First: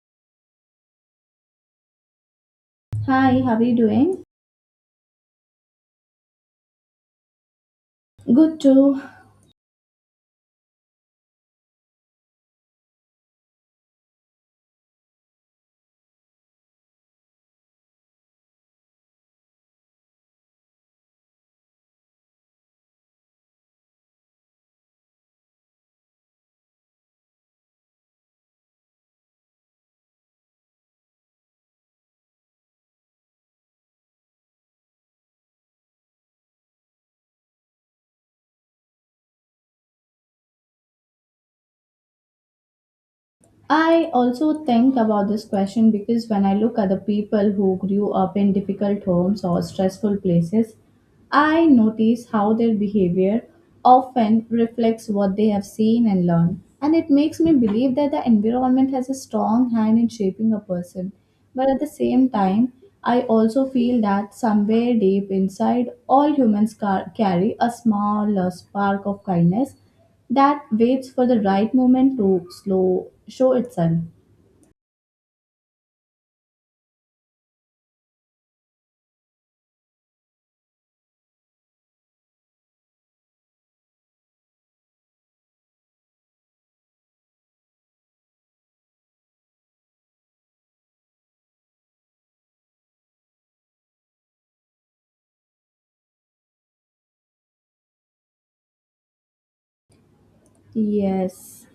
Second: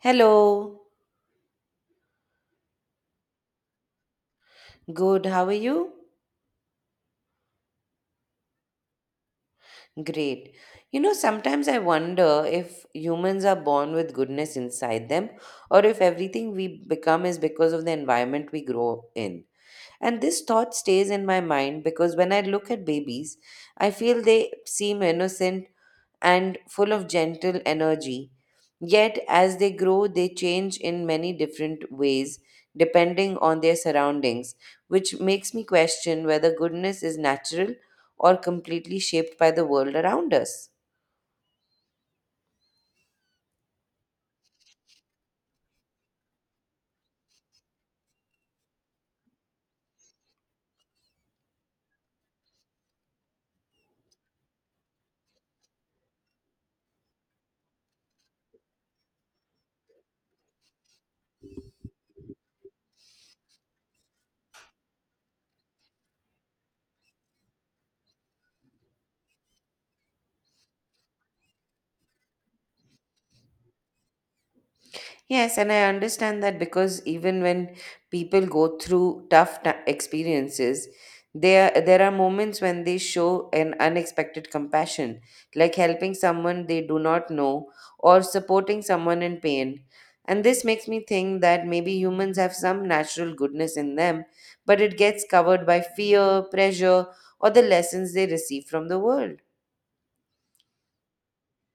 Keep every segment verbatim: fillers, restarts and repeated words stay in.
Hello. Hi, how are you doing? Good. How are you? Good too. Great. You know, sometimes I wonder if humans are born with goodness inside them or if everything we become is because of the environment we grow in. And this thought stays in my mind because when I look at babies, I feel they seem innocent and full of gentle energy. Yet, as they grow, they change in many different ways depending on their surroundings, which makes me question whether goodness is natural or completely shaped by the world around us. I also think about this question because when I look at the people who grew up in difficult homes or stressful places, I notice how their behavior often reflects what they have seen and learned. And it makes me believe that the environment has a strong hand in shaping a person. But at the same time, I also feel that somewhere deep inside, all humans car- carry a small uh, spark of kindness that waits for the right moment to slow show itself. Yes, and I understand that because even when people go through tough ti- experiences, there there are moments when they show an unexpected compassion, like helping someone they do not know or supporting someone in pain. And this makes me think that maybe humans have some natural goodness in them, but it gets covered by fear, pressure, or the lessons they receive from the world. Yes,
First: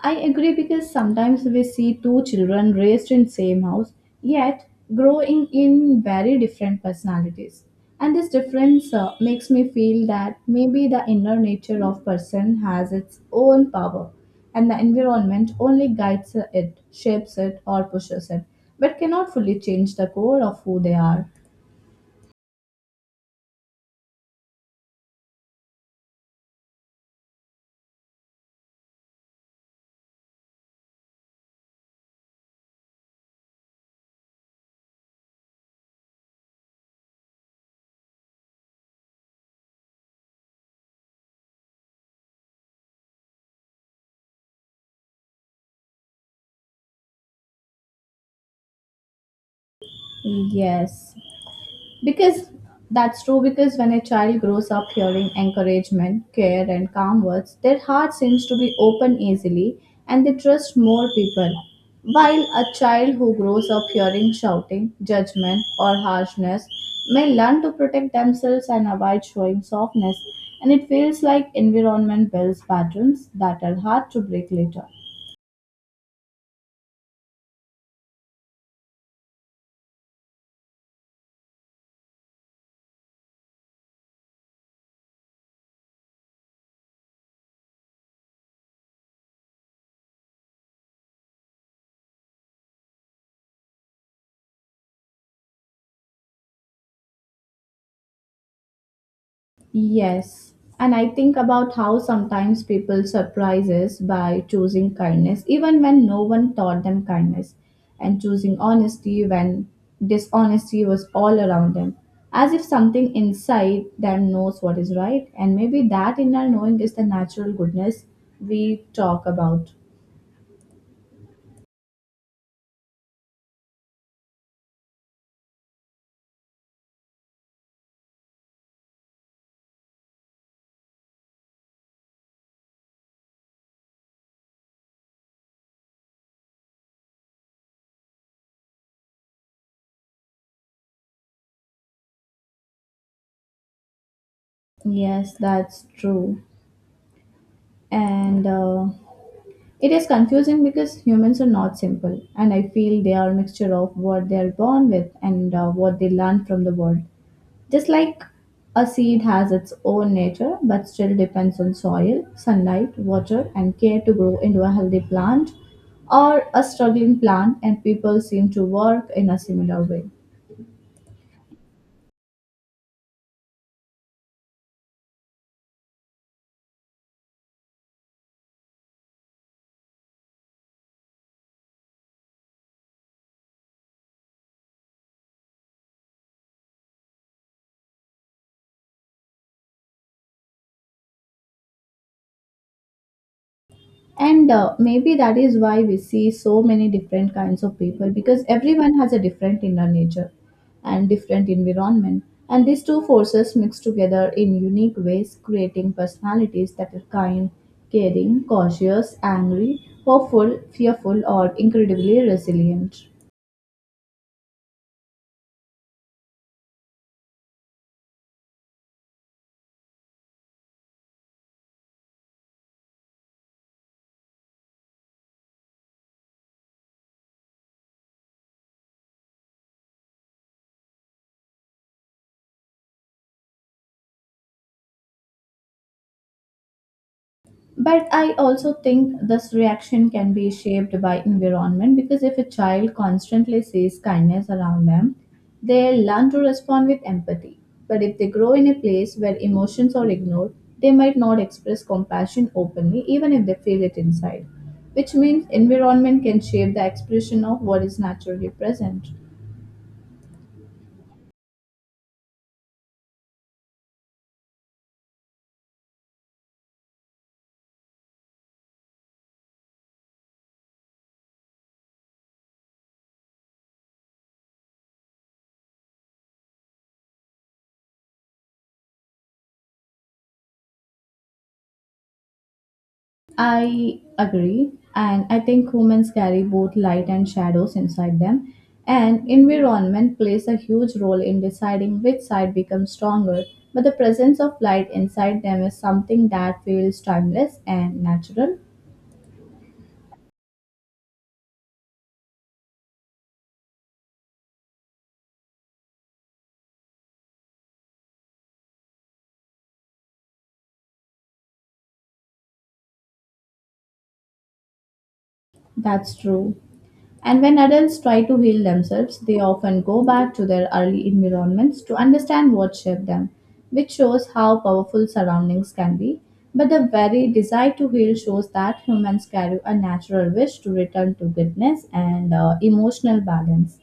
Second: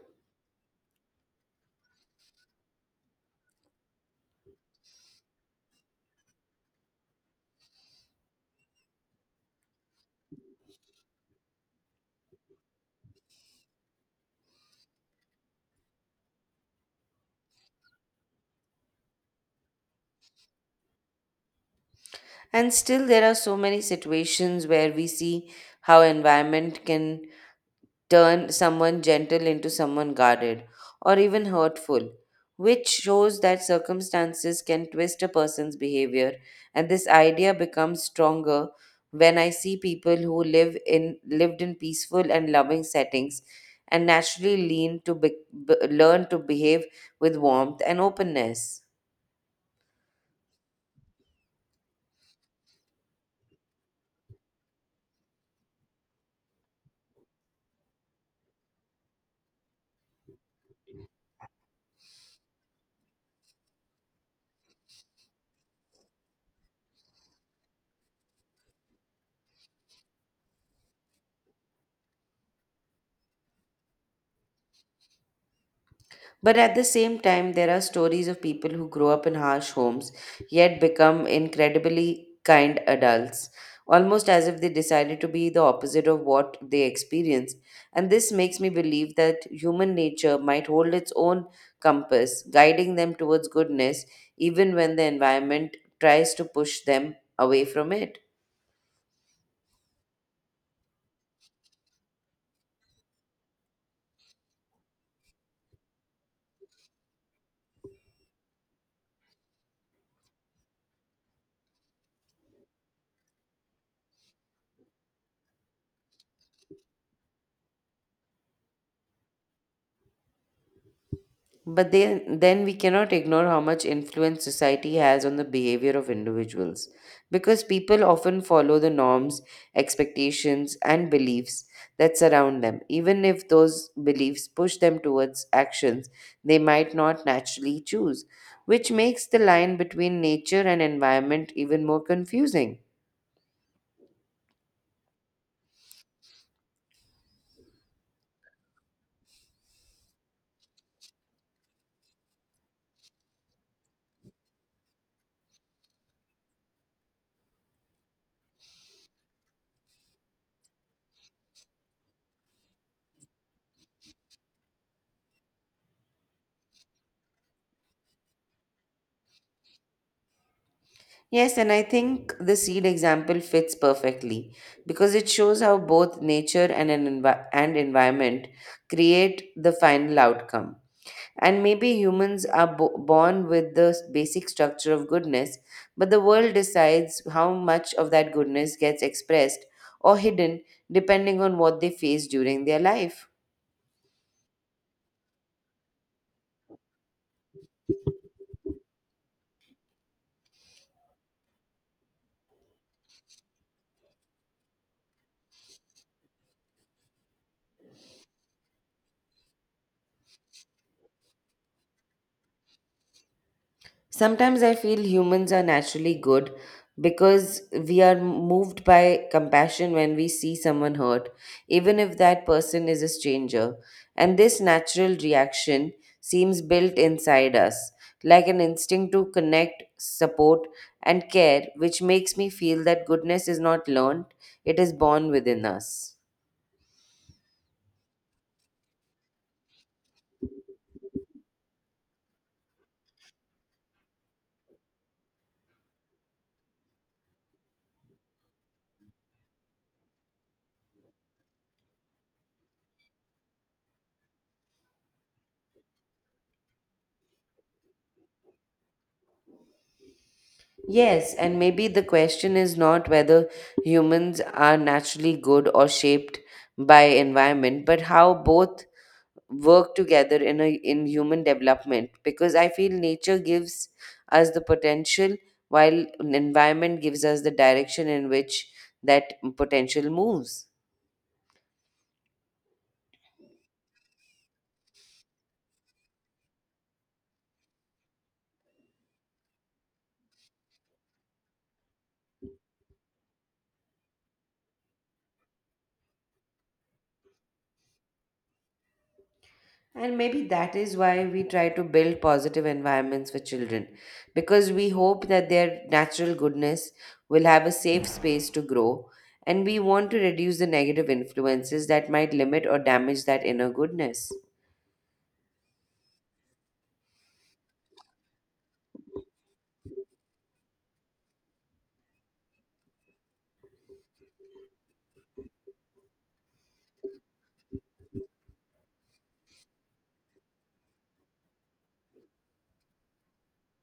I agree because sometimes we see two children raised in same house yet growing in very different personalities. And this difference uh, makes me feel that maybe the inner nature of person has its own power and the environment only guides it, shapes it or pushes it but cannot fully change the core of who they are. And still, there are so many situations where we see how environment can turn someone gentle into someone guarded or even hurtful, which shows that circumstances can twist a person's behavior. And this idea becomes stronger when I see people who live in lived in peaceful and loving settings and naturally lean to be, b- learn to behave with warmth and openness. Yes, Because that's true, because when a child grows up hearing encouragement, care, and calm words, their heart seems to be open easily and they trust more people. While a child who grows up hearing shouting, judgment, or harshness may learn to protect themselves and avoid showing softness, and it feels like environment builds patterns that are hard to break later. But at the same time, there are stories of people who grow up in harsh homes yet become incredibly kind adults, almost as if they decided to be the opposite of what they experience. And this makes me believe that human nature might hold its own compass, guiding them towards goodness, even when the environment tries to push them away from it. Yes. And I think about how sometimes people surprise us by choosing kindness, even when no one taught them kindness, and choosing honesty when dishonesty was all around them, as if something inside them knows what is right. And maybe that inner knowing is the natural goodness we talk about. But then, then we cannot ignore how much influence society has on the behavior of individuals. Because people often follow the norms, expectations, and beliefs that surround them, even if those beliefs push them towards actions they might not naturally choose, which makes the line between nature and environment even more confusing. Yes, that's true. And uh, It is confusing because humans are not simple, and I feel they are a mixture of what they are born with and uh, what they learn from the world. Just like a seed has its own nature but still depends on soil, sunlight, water, and care to grow into a healthy plant or a struggling plant, and people seem to work in a similar way. Yes, and I think the seed example fits perfectly because it shows how both nature and an envi- and environment create the final outcome. And maybe humans are bo- born with the s- basic structure of goodness, but the world decides how much of that goodness gets expressed or hidden depending on what they face during their life. And uh, maybe that is why we see so many different kinds of people because everyone has a different inner nature and different environment. And these two forces mix together in unique ways, creating personalities that are kind, caring, cautious, angry, hopeful, fearful, or incredibly resilient. Sometimes I feel humans are naturally good because we are moved by compassion when we see someone hurt, even if that person is a stranger. And this natural reaction seems built inside us, like an instinct to connect, support, and care, which makes me feel that goodness is not learned, it is born within us. But I also think this reaction can be shaped by environment because if a child constantly sees kindness around them, they learn to respond with empathy. But if they grow in a place where emotions are ignored, they might not express compassion openly, even if they feel it inside. Which means environment can shape the expression of what is naturally present. Yes, and maybe the question is not whether humans are naturally good or shaped by environment, but how both work together in a in human development. Because I feel nature gives us the potential, while an environment gives us the direction in which that potential moves. I agree, and I think humans carry both light and shadows inside them, and environment plays a huge role in deciding which side becomes stronger. But the presence of light inside them is something that feels timeless and natural. And maybe that is why we try to build positive environments for children, because we hope that their natural goodness will have a safe space to grow, and we want to reduce the negative influences that might limit or damage that inner goodness. That's true. And when adults try to heal themselves, they often go back to their early environments to understand what shaped them, which shows how powerful surroundings can be. But the very desire to heal shows that humans carry a natural wish to return to goodness and uh, emotional balance.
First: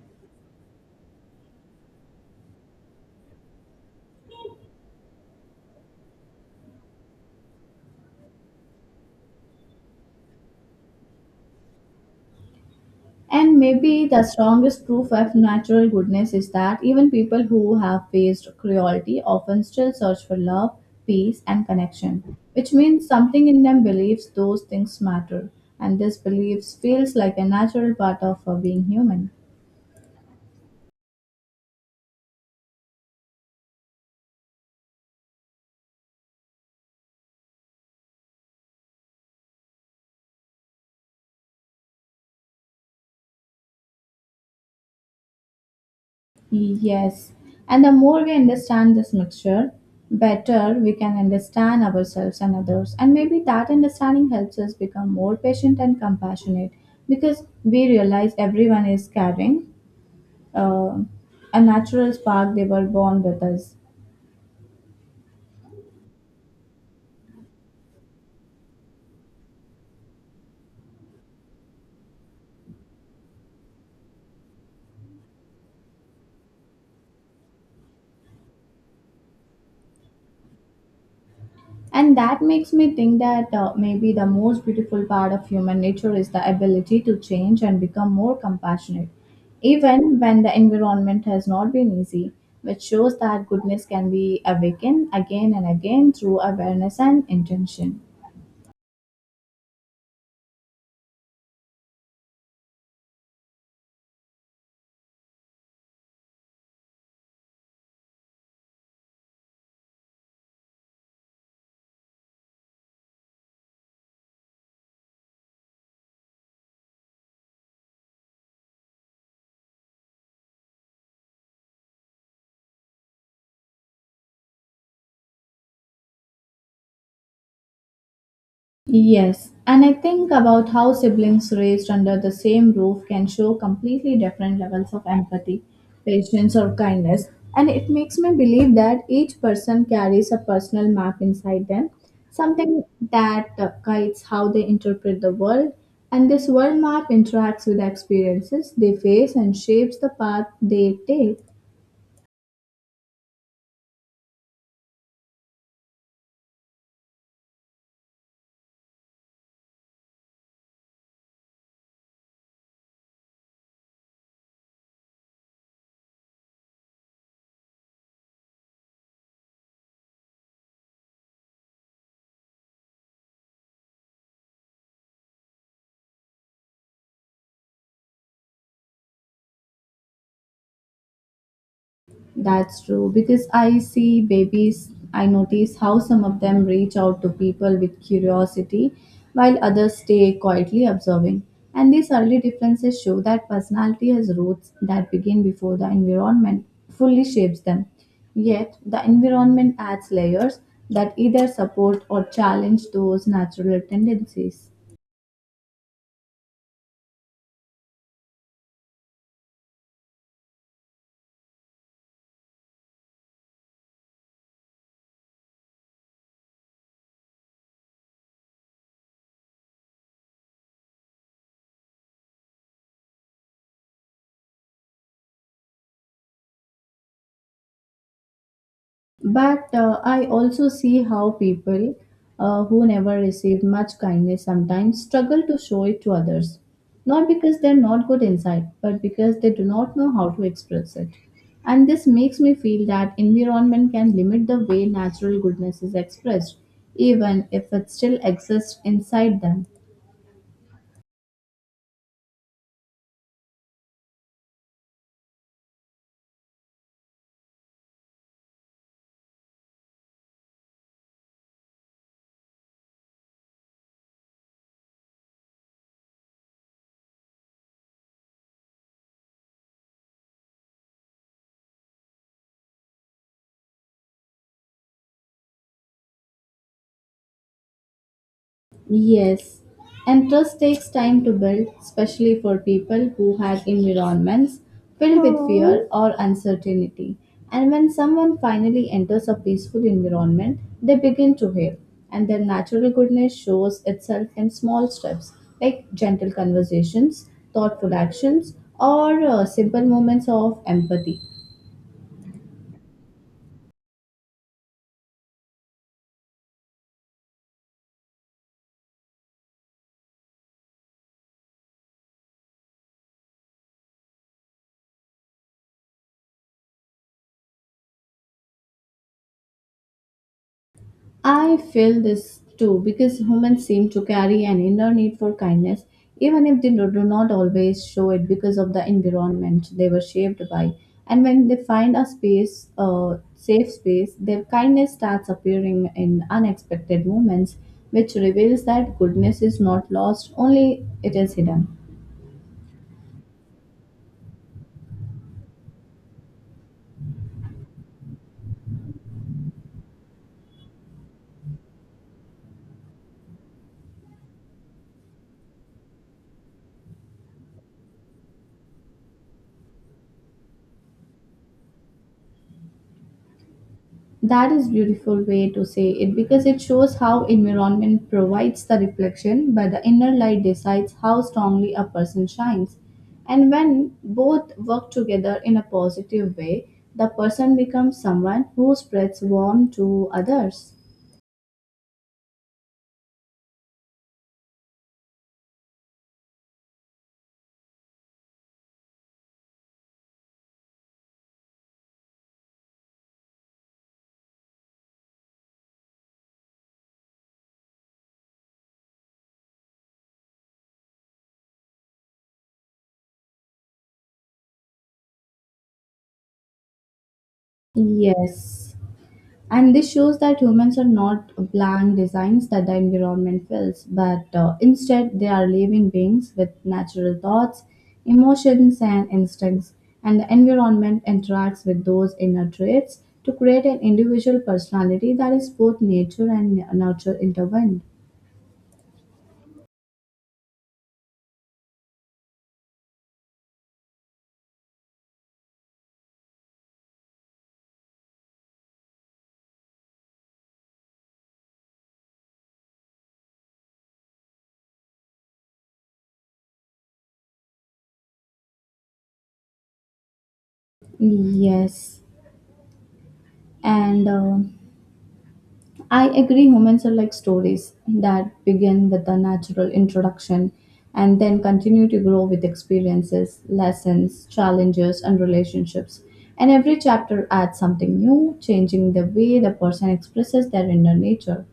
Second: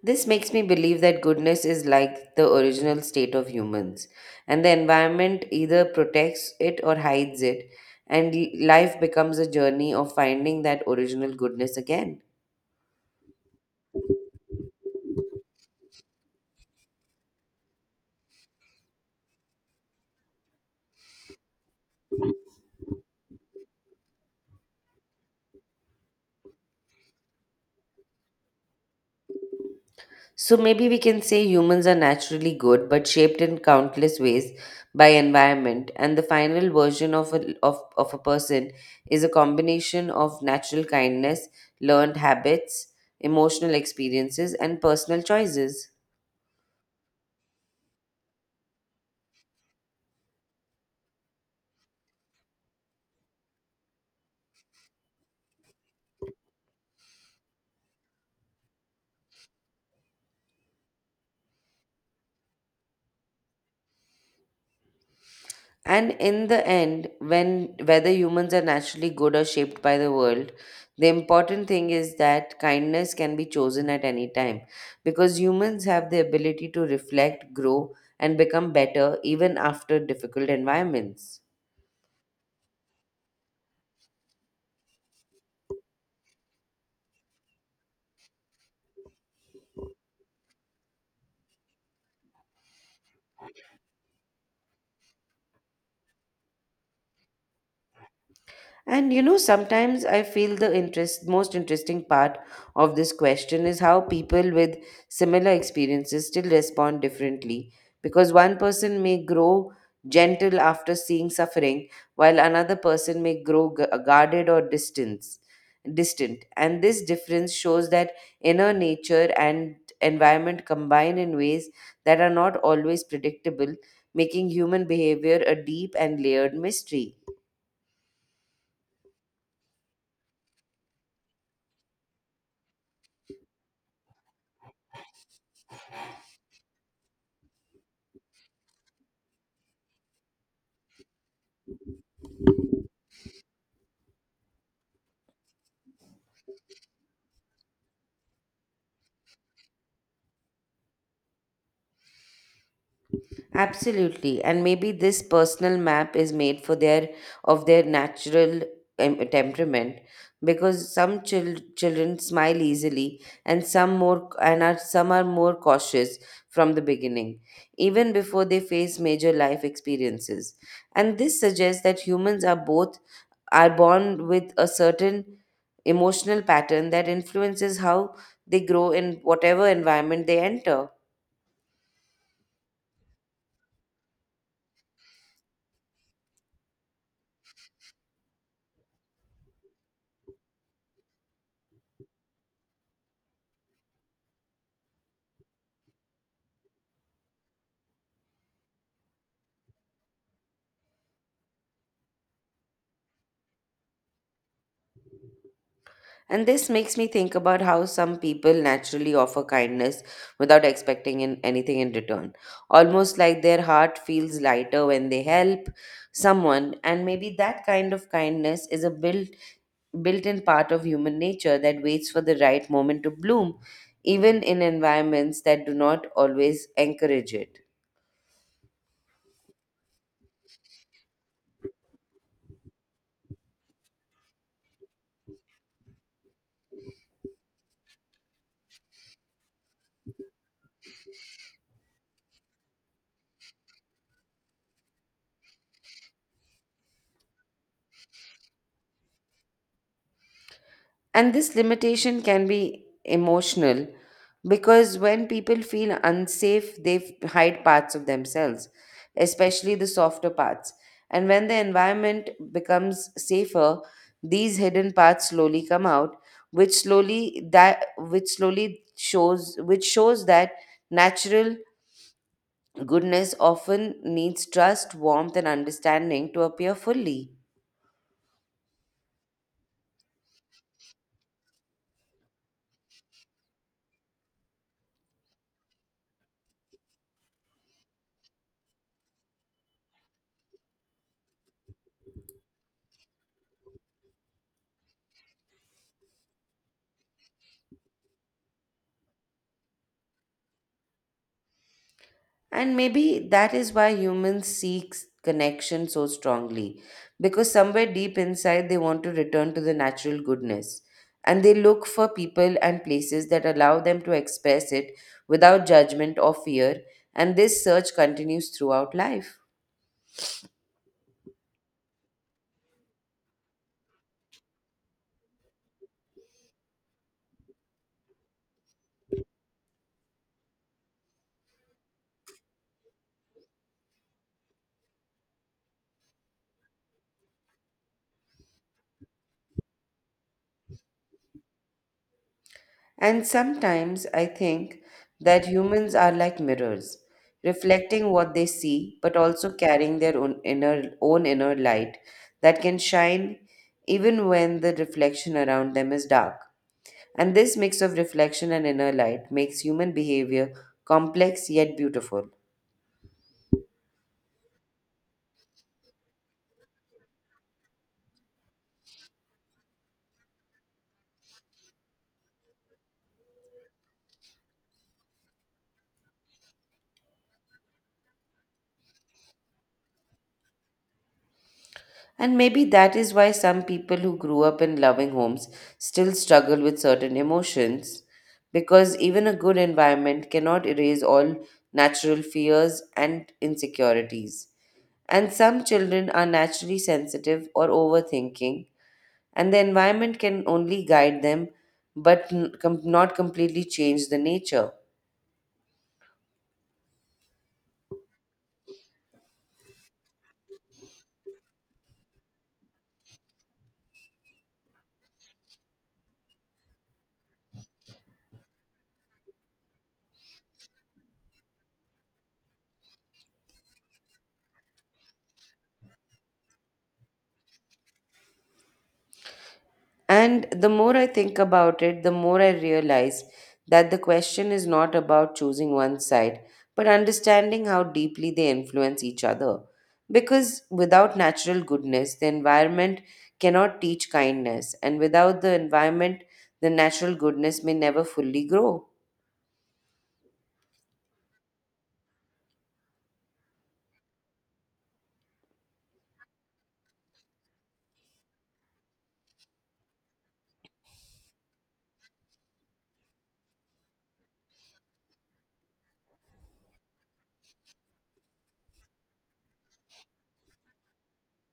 This makes me believe that goodness is like the original state of humans, and the environment either protects it or hides it, and life becomes a journey of finding that original goodness again. And maybe the strongest proof of natural goodness is that even people who have faced cruelty often still search for love, peace, and connection, which means something in them believes those things matter, and this belief feels like a natural part of uh, being human. So maybe we can say humans are naturally good, but shaped in countless ways by environment. And the final version of a, of, of a person is a combination of natural kindness, learned habits, emotional experiences, and personal choices. Yes, and the more we understand this mixture, better we can understand ourselves and others, and maybe that understanding helps us become more patient and compassionate because we realize everyone is carrying uh, a natural spark they were born with us, And in the end, when whether humans are naturally good or shaped by the world, the important thing is that kindness can be chosen at any time because humans have the ability to reflect, grow, and become better even after difficult environments. and that makes me think that uh, maybe the most beautiful part of human nature is the ability to change and become more compassionate even when the environment has not been easy, which shows that goodness can be awakened again and again through awareness and intention. And you know, sometimes I feel the interest, most interesting part of this question is how people with similar experiences still respond differently. Because one person may grow gentle after seeing suffering, while another person may grow gu- guarded or distance, distant. And this difference shows that inner nature and environment combine in ways that are not always predictable, making human behavior a deep and layered mystery. Yes, and I think about how siblings raised under the same roof can show completely different levels of empathy, patience, or kindness. And it makes me believe that each person carries a personal map inside them, something that uh, guides how they interpret the world. And this world map interacts with the experiences they face and shapes the path they take. Absolutely, and maybe this personal map is made for their of their natural em- temperament because some chil- children smile easily and some more and are some are more cautious from the beginning even before they face major life experiences, and this suggests that humans are both are born with a certain emotional pattern that influences how they grow in whatever environment they enter. That's true because I see babies, I notice how some of them reach out to people with curiosity while others stay quietly observing. And these early differences show that personality has roots that begin before the environment fully shapes them. Yet, the environment adds layers that either support or challenge those natural tendencies. And this makes me think about how some people naturally offer kindness without expecting in anything in return. Almost like their heart feels lighter when they help someone, and maybe that kind of kindness is a built built-in part of human nature that waits for the right moment to bloom, even in environments that do not always encourage it. But uh, I also see how people uh, who never receive much kindness sometimes struggle to show it to others. Not because they're not good inside, but because they do not know how to express it. And this makes me feel that environment can limit the way natural goodness is expressed, even if it still exists inside them. And this limitation can be emotional because when people feel unsafe, they f- hide parts of themselves, especially the softer parts. And when the environment becomes safer, these hidden parts slowly come out, which slowly that which slowly shows which shows that natural goodness often needs trust, warmth, and understanding to appear fully. Yes, and trust takes time to build, especially for people who had environments filled with Hmm. fear or uncertainty. And when someone finally enters a peaceful environment, they begin to heal, and their natural goodness shows itself in small steps like gentle conversations, thoughtful actions, or uh, simple moments of empathy. And maybe that is why humans seek connection so strongly, because somewhere deep inside they want to return to the natural goodness. And they look for people and places that allow them to express it without judgment or fear, and this search continues throughout life. I feel this too because humans seem to carry an inner need for kindness, even if they do do not always show it because of the environment they were shaped by. And when they find a space, a safe space, their kindness starts appearing in unexpected moments, which reveals that goodness is not lost, only it is hidden. And sometimes I think that humans are like mirrors, reflecting what they see, but also carrying their own inner, own inner light that can shine even when the reflection around them is dark. And this mix of reflection and inner light makes human behavior complex yet beautiful. That is beautiful way to say it because it shows how environment provides the reflection but the inner light decides how strongly a person shines. And when both work together in a positive way, the person becomes someone who spreads warmth to others. And maybe that is why some people who grew up in loving homes still struggle with certain emotions, because even a good environment cannot erase all natural fears and insecurities. And some children are naturally sensitive or overthinking, and the environment can only guide them but n- com- not completely change the nature. Yes. And this shows that humans are not blank designs that the environment fills, but uh, instead they are living beings with natural thoughts, emotions, and instincts. And the environment interacts with those inner traits to create an individual personality that is both nature and nurture intertwined. And the more I think about it, the more I realize that the question is not about choosing one side, but understanding how deeply they influence each other. Because without natural goodness, the environment cannot teach kindness, and without the environment, the natural goodness may never fully grow. Yes. And um I agree humans are like stories that begin with a natural introduction and then continue to grow with experiences, lessons, challenges, and relationships. And every chapter adds something new, changing the way the person expresses their inner nature.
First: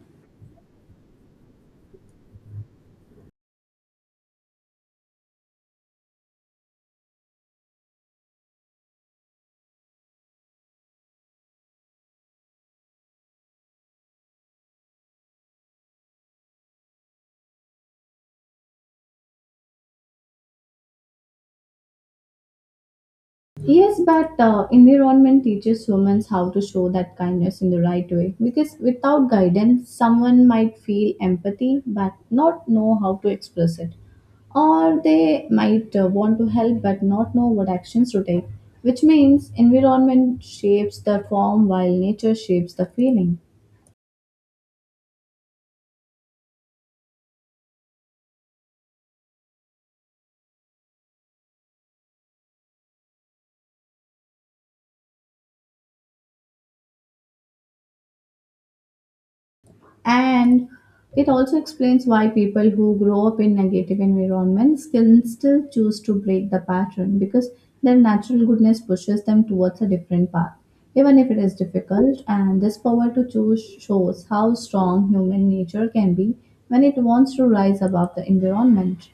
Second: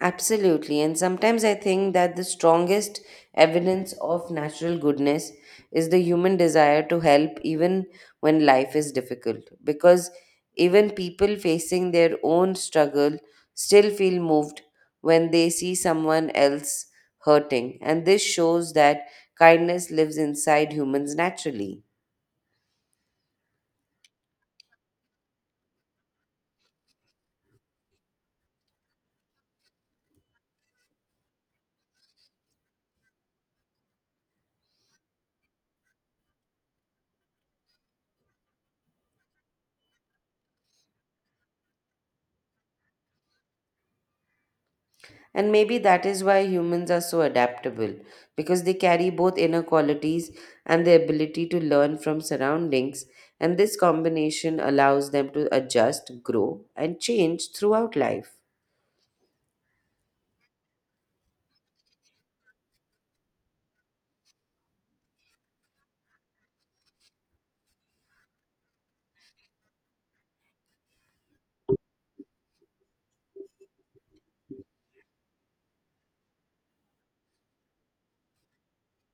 Absolutely. And sometimes I think that the strongest evidence of natural goodness is the human desire to help even when life is difficult. Because even people facing their own struggle still feel moved when they see someone else hurting. And this shows that kindness lives inside humans naturally. Yes, but uh, environment teaches humans how to show that kindness in the right way. Because without guidance, someone might feel empathy but not know how to express it. Or they might uh, want to help but not know what actions to take, which means environment shapes the form while nature shapes the feeling. And maybe that is why humans are so adaptable, because they carry both inner qualities and the ability to learn from surroundings, and this combination allows them to adjust, grow, and change throughout life. And it also explains why people who grow up in negative environments can still choose to break the pattern because their natural goodness pushes them towards a different path, even if it is difficult. And this power to choose shows how strong human nature can be when it wants to rise above the environment.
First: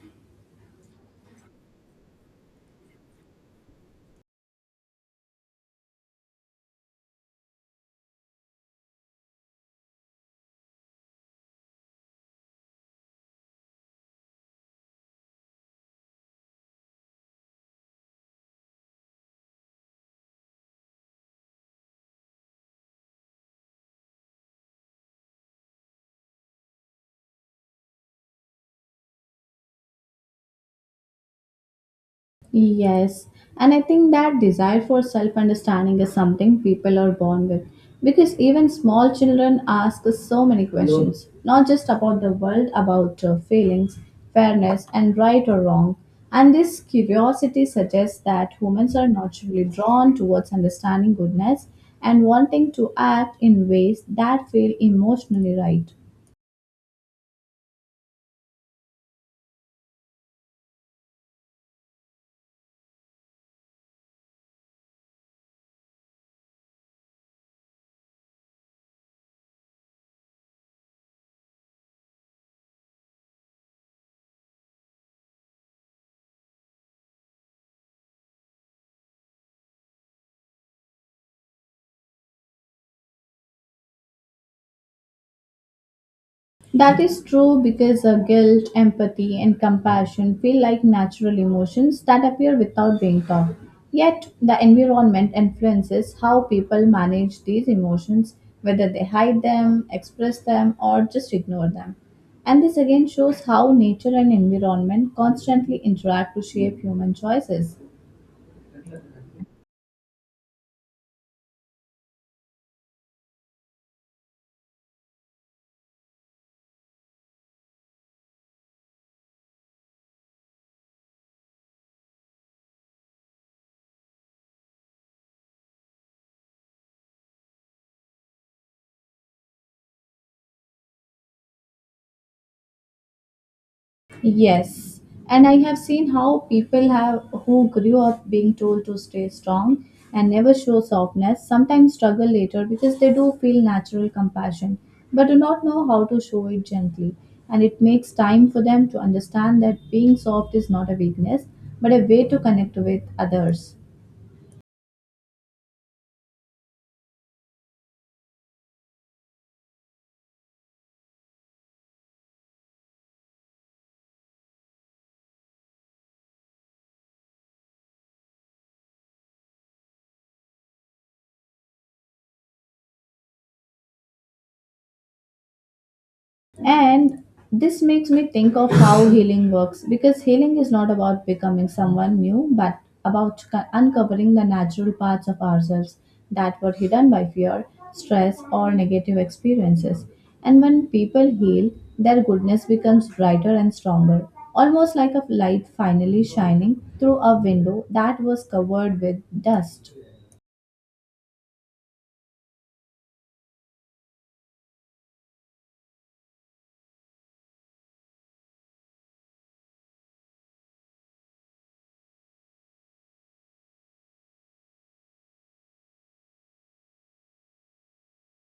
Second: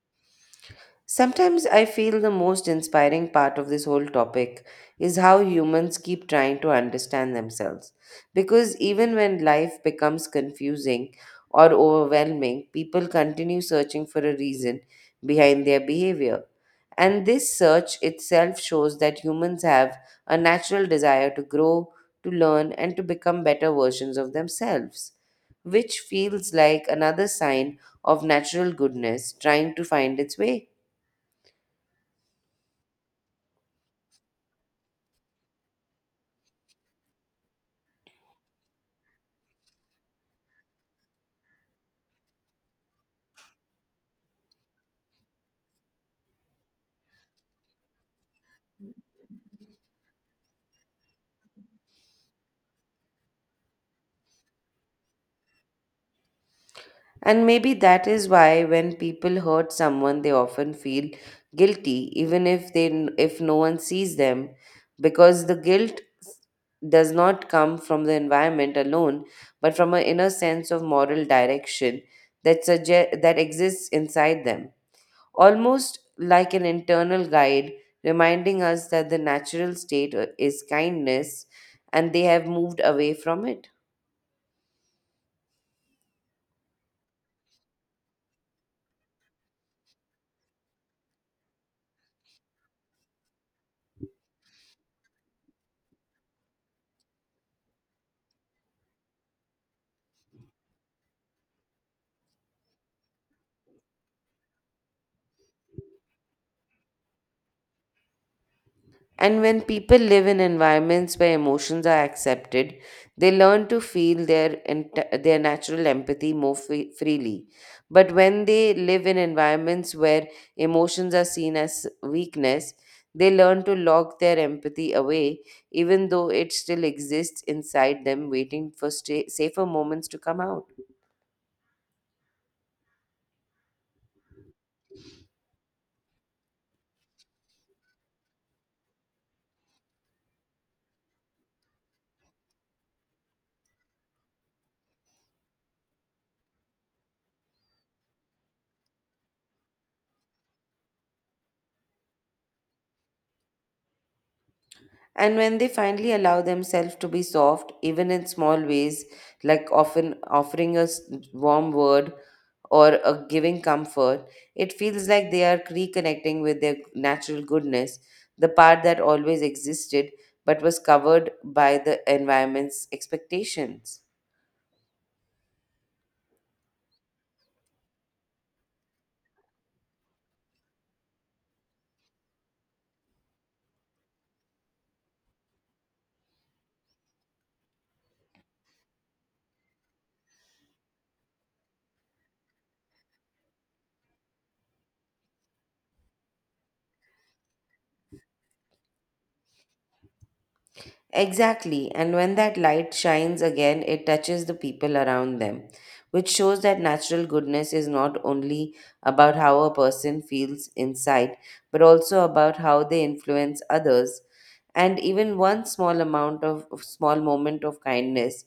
Sometimes I feel the most inspiring part of this whole topic is how humans keep trying to understand themselves. Because even when life becomes confusing or overwhelming, people continue searching for a reason behind their behavior. And this search itself shows that humans have a natural desire to grow, to learn, and to become better versions of themselves, which feels like another sign of natural goodness trying to find its way. Yes, and I think that desire for self understanding is something people are born with because even small children ask us so many questions, not just about the world, about uh, feelings, fairness, and right or wrong. And this curiosity suggests that humans are naturally drawn towards understanding goodness and wanting to act in ways that feel emotionally right. And maybe that is why when people hurt someone, they often feel guilty, even if they if no one sees them, because the guilt does not come from the environment alone, but from an inner sense of moral direction that suggest that exists inside them, almost like an internal guide reminding us that the natural state is kindness, and they have moved away from it. That is true because uh, guilt, empathy, and compassion feel like natural emotions that appear without being taught. Yet, the environment influences how people manage these emotions, whether they hide them, express them, or just ignore them. And this again shows how nature and environment constantly interact to shape human choices. And when people live in environments where emotions are accepted, they learn to feel their ent- their natural empathy more free- freely. But when they live in environments where emotions are seen as weakness, they learn to lock their empathy away, even though it still exists inside them, waiting for sta- safer moments to come out. Yes, and I have seen how people have who grew up being told to stay strong and never show softness sometimes struggle later because they do feel natural compassion but do not know how to show it gently. And it makes time for them to understand that being soft is not a weakness but a way to connect with others. And when they finally allow themselves to be soft, even in small ways, like often offering a s- warm word or a giving comfort, it feels like they are reconnecting with their natural goodness, the part that always existed but was covered by the environment's expectations. And this makes me think of how healing works because healing is not about becoming someone new, but about co- uncovering the natural parts of ourselves that were hidden by fear, stress, or negative experiences. And when people heal, their goodness becomes brighter and stronger, almost like a light finally shining through a window that was covered with dust. Exactly, and when that light shines again, it touches the people around them, which shows that natural goodness is not only about how a person feels inside, but also about how they influence others. And even one small amount of of small moment of kindness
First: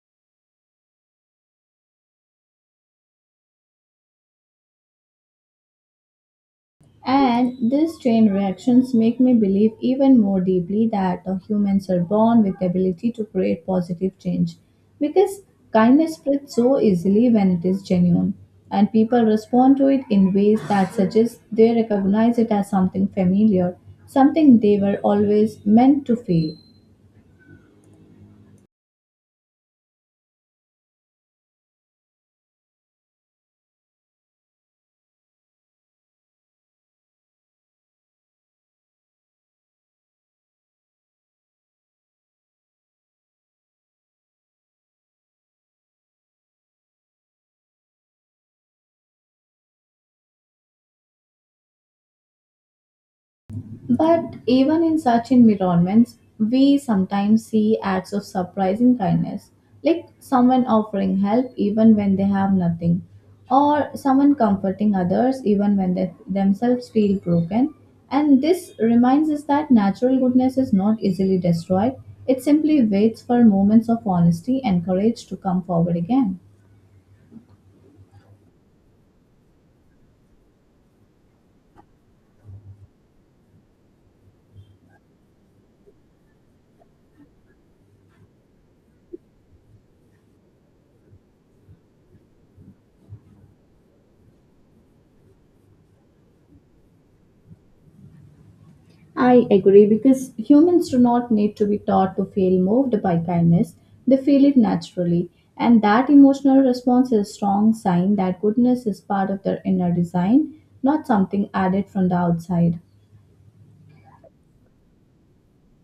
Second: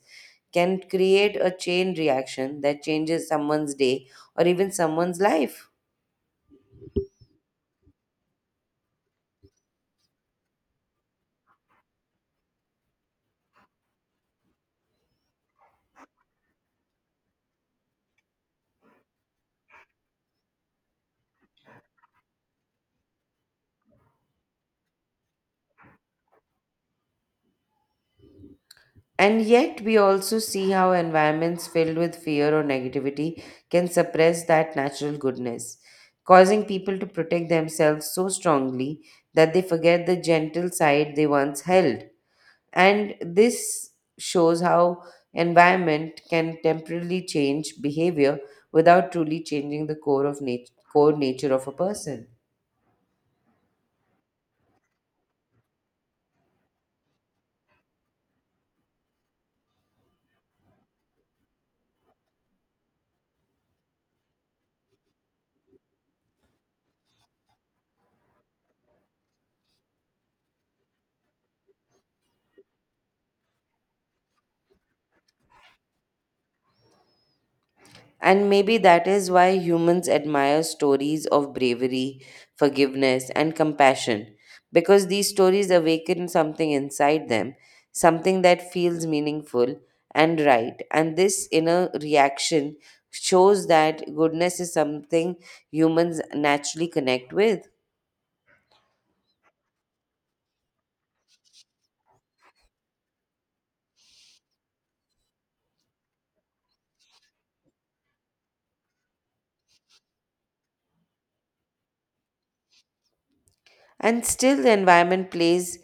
can create a chain reaction that changes someone's day or even someone's life. And these chain reactions make me believe even more deeply that uh, humans are born with the ability to create positive change because kindness spreads so easily when it is genuine, and people respond to it in ways that suggest they recognize it as something familiar, something they were always meant to feel. And yet, we also see how environments filled with fear or negativity can suppress that natural goodness, causing people to protect themselves so strongly that they forget the gentle side they once held. And this shows how environment can temporarily change behavior without truly changing the core of nat- core nature of a person. But even in such environments, we sometimes see acts of surprising kindness, like someone offering help even when they have nothing, or someone comforting others even when they themselves feel broken. And this reminds us that natural goodness is not easily destroyed, it simply waits for moments of honesty and courage to come forward again. And maybe that is why humans admire stories of bravery, forgiveness, and compassion, because these stories awaken something inside them, something that feels meaningful and right. And this inner reaction shows that goodness is something humans naturally connect with. Humans do not need to be taught to feel moved by kindness, they feel it naturally. And that emotional response is a strong sign that goodness is part of their inner design, not something added from the outside. And still, the environment plays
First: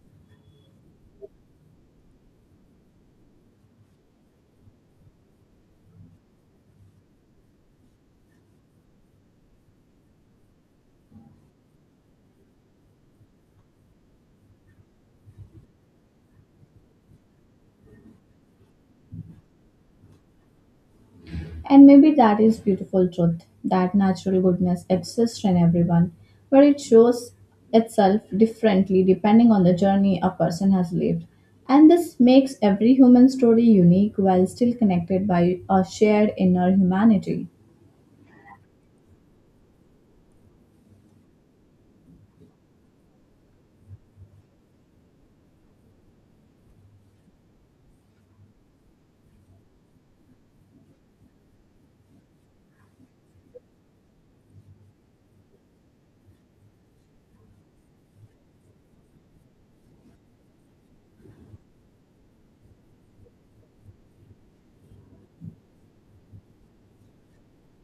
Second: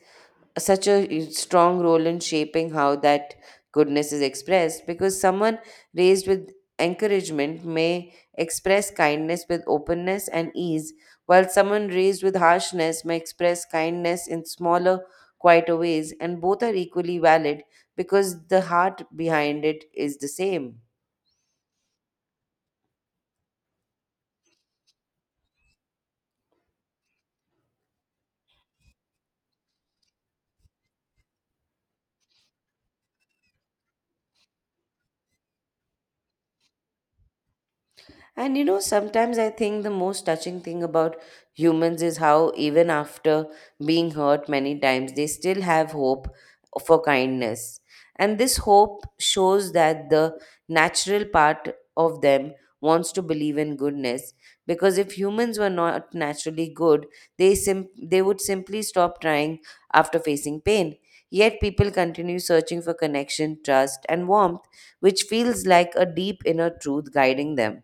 such a strong role in shaping how that goodness is expressed, because someone raised with encouragement may express kindness with openness and ease, while someone raised with harshness may express kindness in smaller, quieter ways, and both are equally valid because the heart behind it is the same. And maybe that is beautiful truth that natural goodness exists in everyone, but it shows itself differently depending on the journey a person has lived. And this makes every human story unique while still connected by a shared inner humanity. And you know, sometimes I think the most touching thing about humans is how, even after being hurt many times, they still have hope for kindness. And this hope shows that the natural part of them wants to believe in goodness, because if humans were not naturally good, they sim- they would simply stop trying after facing pain, yet people continue searching for connection, trust, and warmth, which feels like a deep inner truth guiding them.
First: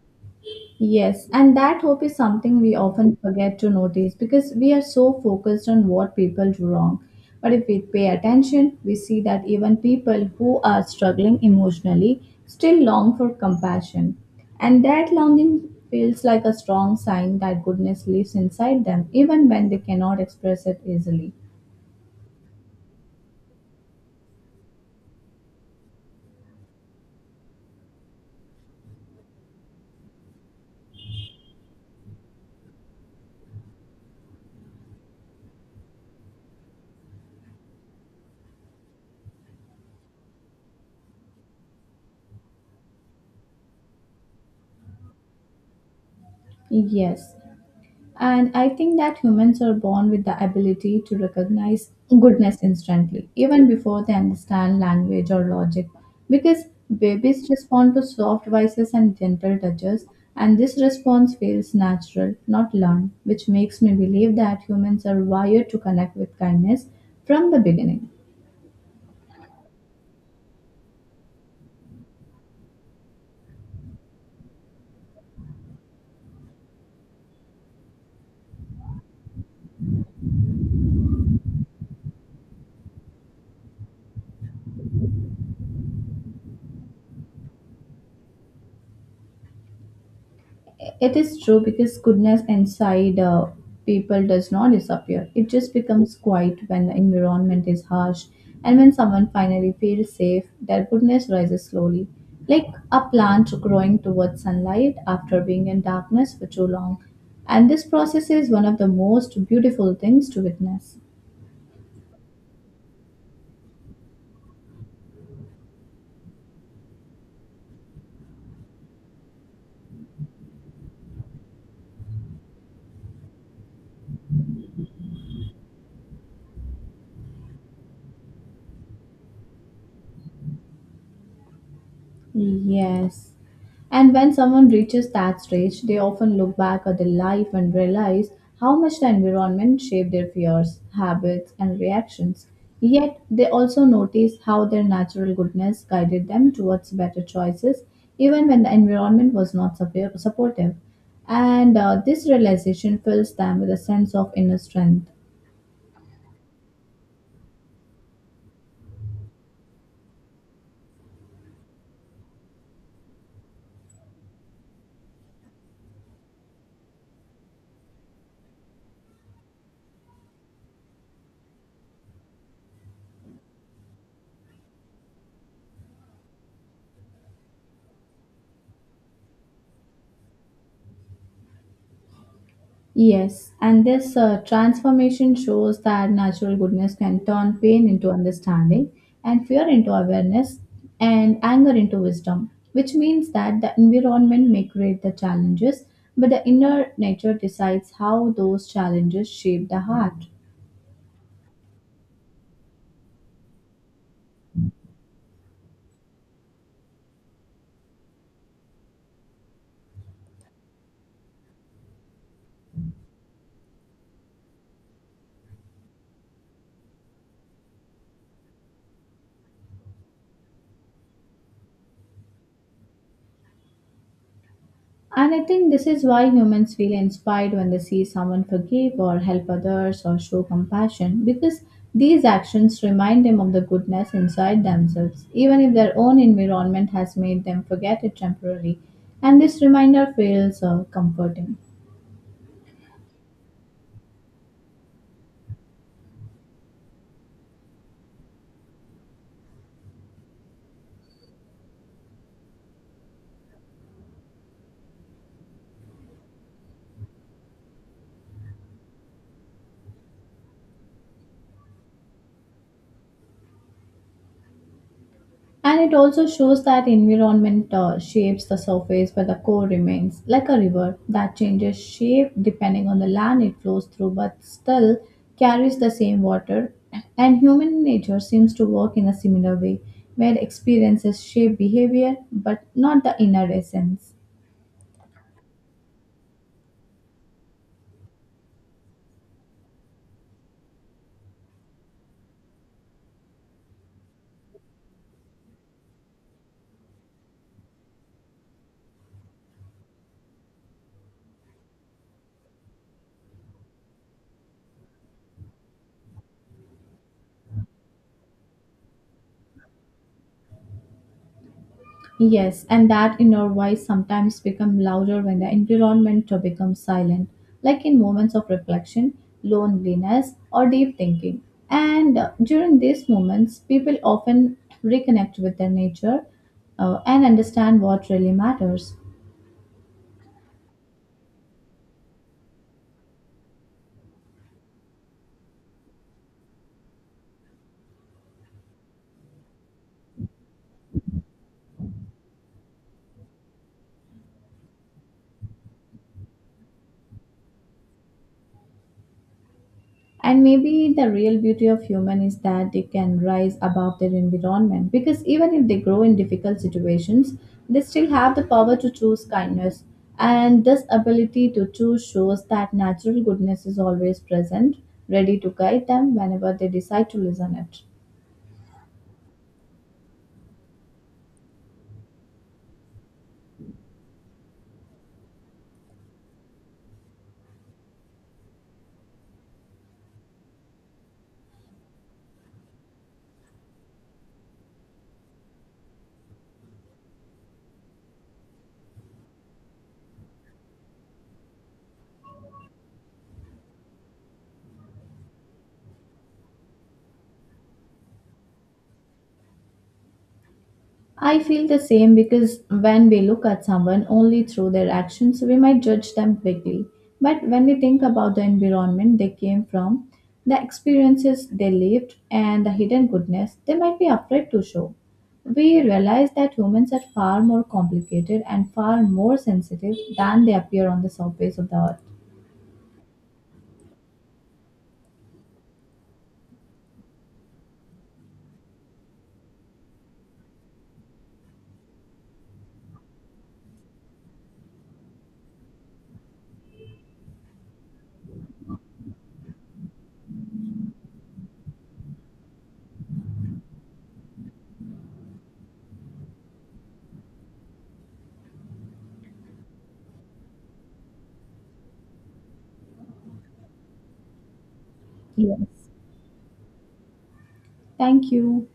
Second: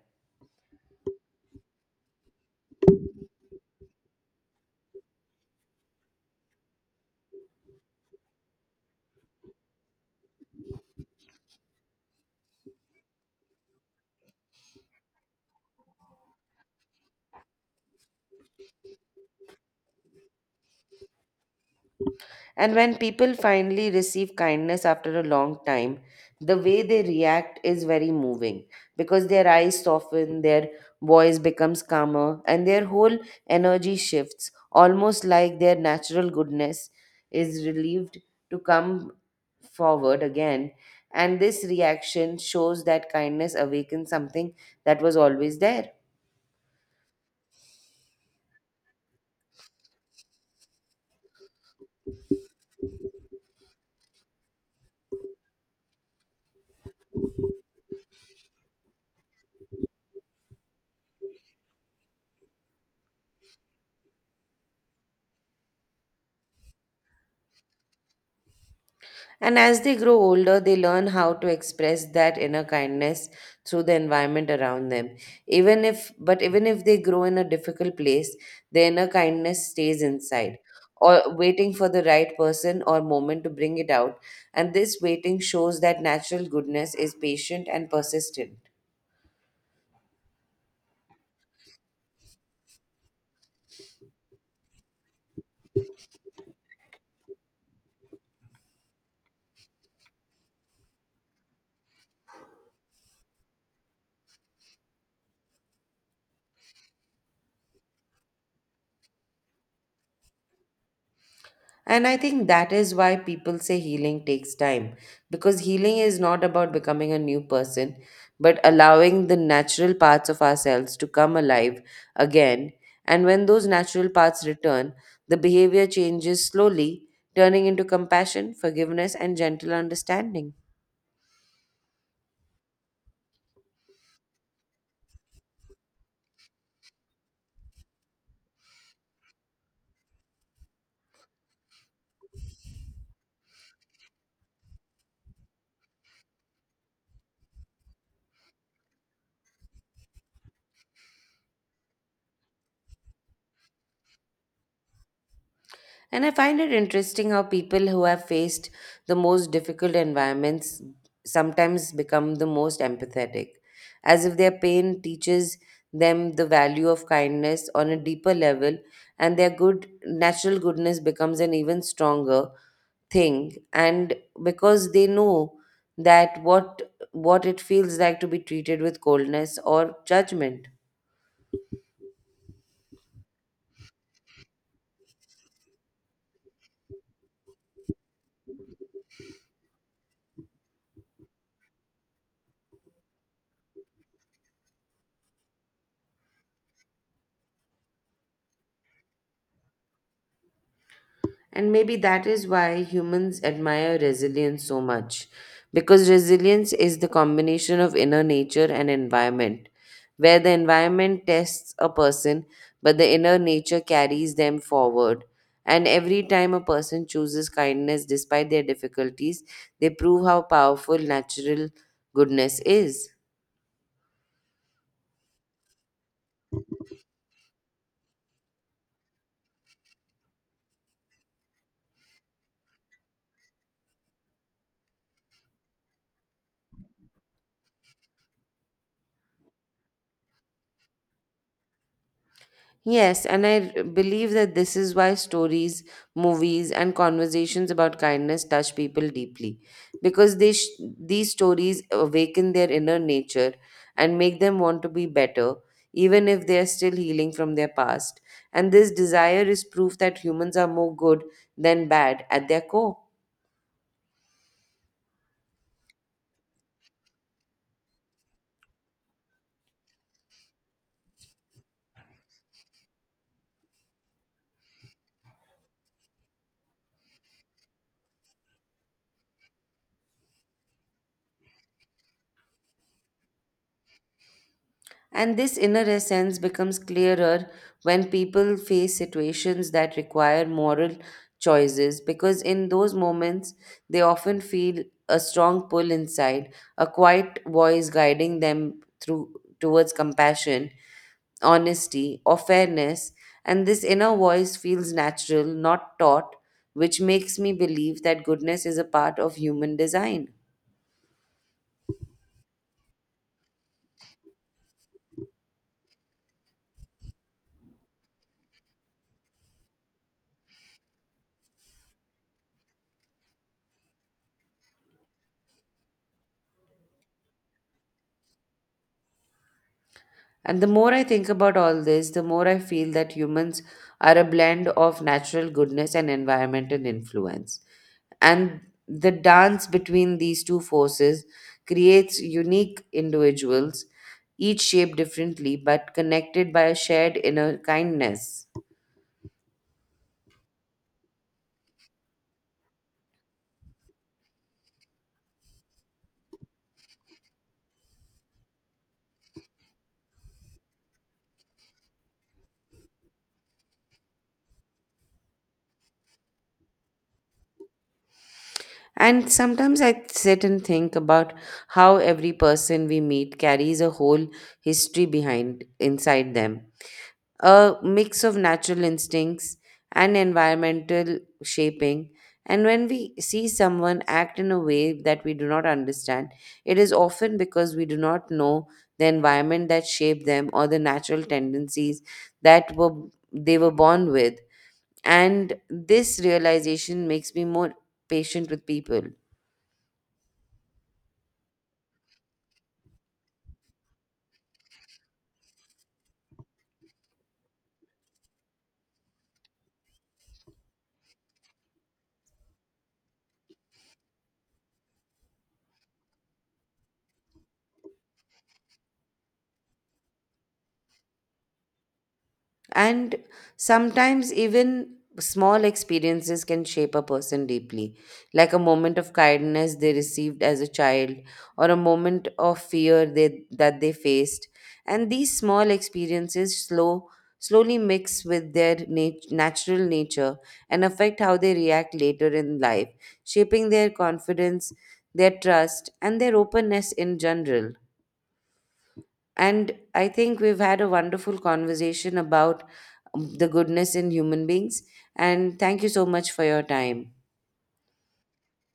Yes, and that hope is something we often forget to notice because we are so focused on what people do wrong. But if we pay attention, we see that even people who are struggling emotionally still long for compassion. And that longing feels like a strong sign that goodness lives inside them, even when they cannot express it easily. And when people finally receive kindness after a long time, the way they react is very moving, because their eyes soften, their voice becomes calmer, and their whole energy shifts, almost like their natural goodness is relieved to come forward again. And this reaction shows that kindness awakens something that was always there. Yes, and I think that humans are born with the ability to recognize goodness instantly, even before they understand language or logic, because babies respond to soft voices and gentle touches, and this response feels natural, not learned, which makes me believe that humans are wired to connect with kindness from the beginning. And as they grow older, they learn how to express that inner kindness through the environment around them. Even if, but even if they grow in a difficult place, their inner kindness stays inside, or waiting for the right person or moment to bring it out. And this waiting shows that natural goodness is patient and persistent. It is true because goodness inside uh, people does not disappear. It just becomes quiet when the environment is harsh and when someone finally feels safe, their goodness rises slowly. Like a plant growing towards sunlight after being in darkness for too long. And this process is one of the most beautiful things to witness. And I think that is why people say healing takes time, because healing is not about becoming a new person, but allowing the natural parts of ourselves to come alive again. And when those natural parts return, the behavior changes slowly, turning into compassion, forgiveness, and gentle understanding. Yes. And when someone reaches that stage, they often look back at their life and realize how much the environment shaped their fears, habits, and reactions. Yet, they also notice how their natural goodness guided them towards better choices, even when the environment was not suppo- supportive. And uh, this realization fills them with a sense of inner strength. And I find it interesting how people who have faced the most difficult environments sometimes become the most empathetic, as if their pain teaches them the value of kindness on a deeper level, and their good natural goodness becomes an even stronger thing. And because they know that what what it feels like to be treated with coldness or judgment. Yes, and this uh, transformation shows that natural goodness can turn pain into understanding and fear into awareness and anger into wisdom, which means that the environment may create the challenges, but the inner nature decides how those challenges shape the heart. And maybe that is why humans admire resilience so much, because resilience is the combination of inner nature and environment, where the environment tests a person, but the inner nature carries them forward. And every time a person chooses kindness despite their difficulties, they prove how powerful natural goodness is. And I think this is why humans feel inspired when they see someone forgive or help others or show compassion because these actions remind them of the goodness inside themselves, even if their own environment has made them forget it temporarily. And this reminder feels uh, comforting. Yes, and I r- believe that this is why stories, movies, and conversations about kindness touch people deeply, because they sh- these stories awaken their inner nature and make them want to be better, even if they are still healing from their past. And this desire is proof that humans are more good than bad at their core. And it also shows that environment uh, shapes the surface, but the core remains like a river that changes shape depending on the land it flows through, but still carries the same water. And human nature seems to work in a similar way, where experiences shape behavior, but not the inner essence. And this inner essence becomes clearer when people face situations that require moral choices, because in those moments they often feel a strong pull inside, a quiet voice guiding them through towards compassion, honesty, or fairness. And this inner voice feels natural, not taught, which makes me believe that goodness is a part of human design. Yes, and that inner voice sometimes becomes louder when the environment becomes silent, like in moments of reflection, loneliness, or deep thinking. And uh, during these moments, people often reconnect with their nature uh, and understand what really matters. And the more I think about all this, the more I feel that humans are a blend of natural goodness and environmental influence. And the dance between these two forces creates unique individuals, each shaped differently but connected by a shared inner kindness. And maybe the real beauty of human is that they can rise above their environment because even if they grow in difficult situations, they still have the power to choose kindness. And this ability to choose shows that natural goodness is always present, ready to guide them whenever they decide to listen it. And sometimes I sit and think about how every person we meet carries a whole history behind inside them, a mix of natural instincts and environmental shaping. And when we see someone act in a way that we do not understand, it is often because we do not know the environment that shaped them or the natural tendencies that were they were born with. And this realization makes me more patient with people. I feel the same because when we look at someone only through their actions, we might judge them quickly. But when we think about the environment they came from, the experiences they lived, and the hidden goodness they might be afraid to show, we realize that humans are far more complicated and far more sensitive than they appear on the surface of the earth. And sometimes even small experiences can shape a person deeply, like a moment of kindness they received as a child, or a moment of fear they, that they faced. And these small experiences slow, slowly mix with their nat- natural nature and affect how they react later in life, shaping their confidence, their trust, and their openness in general. And I think we've had a wonderful conversation about um, the goodness in human beings. And thank you Yes. so much for your time. Thank you.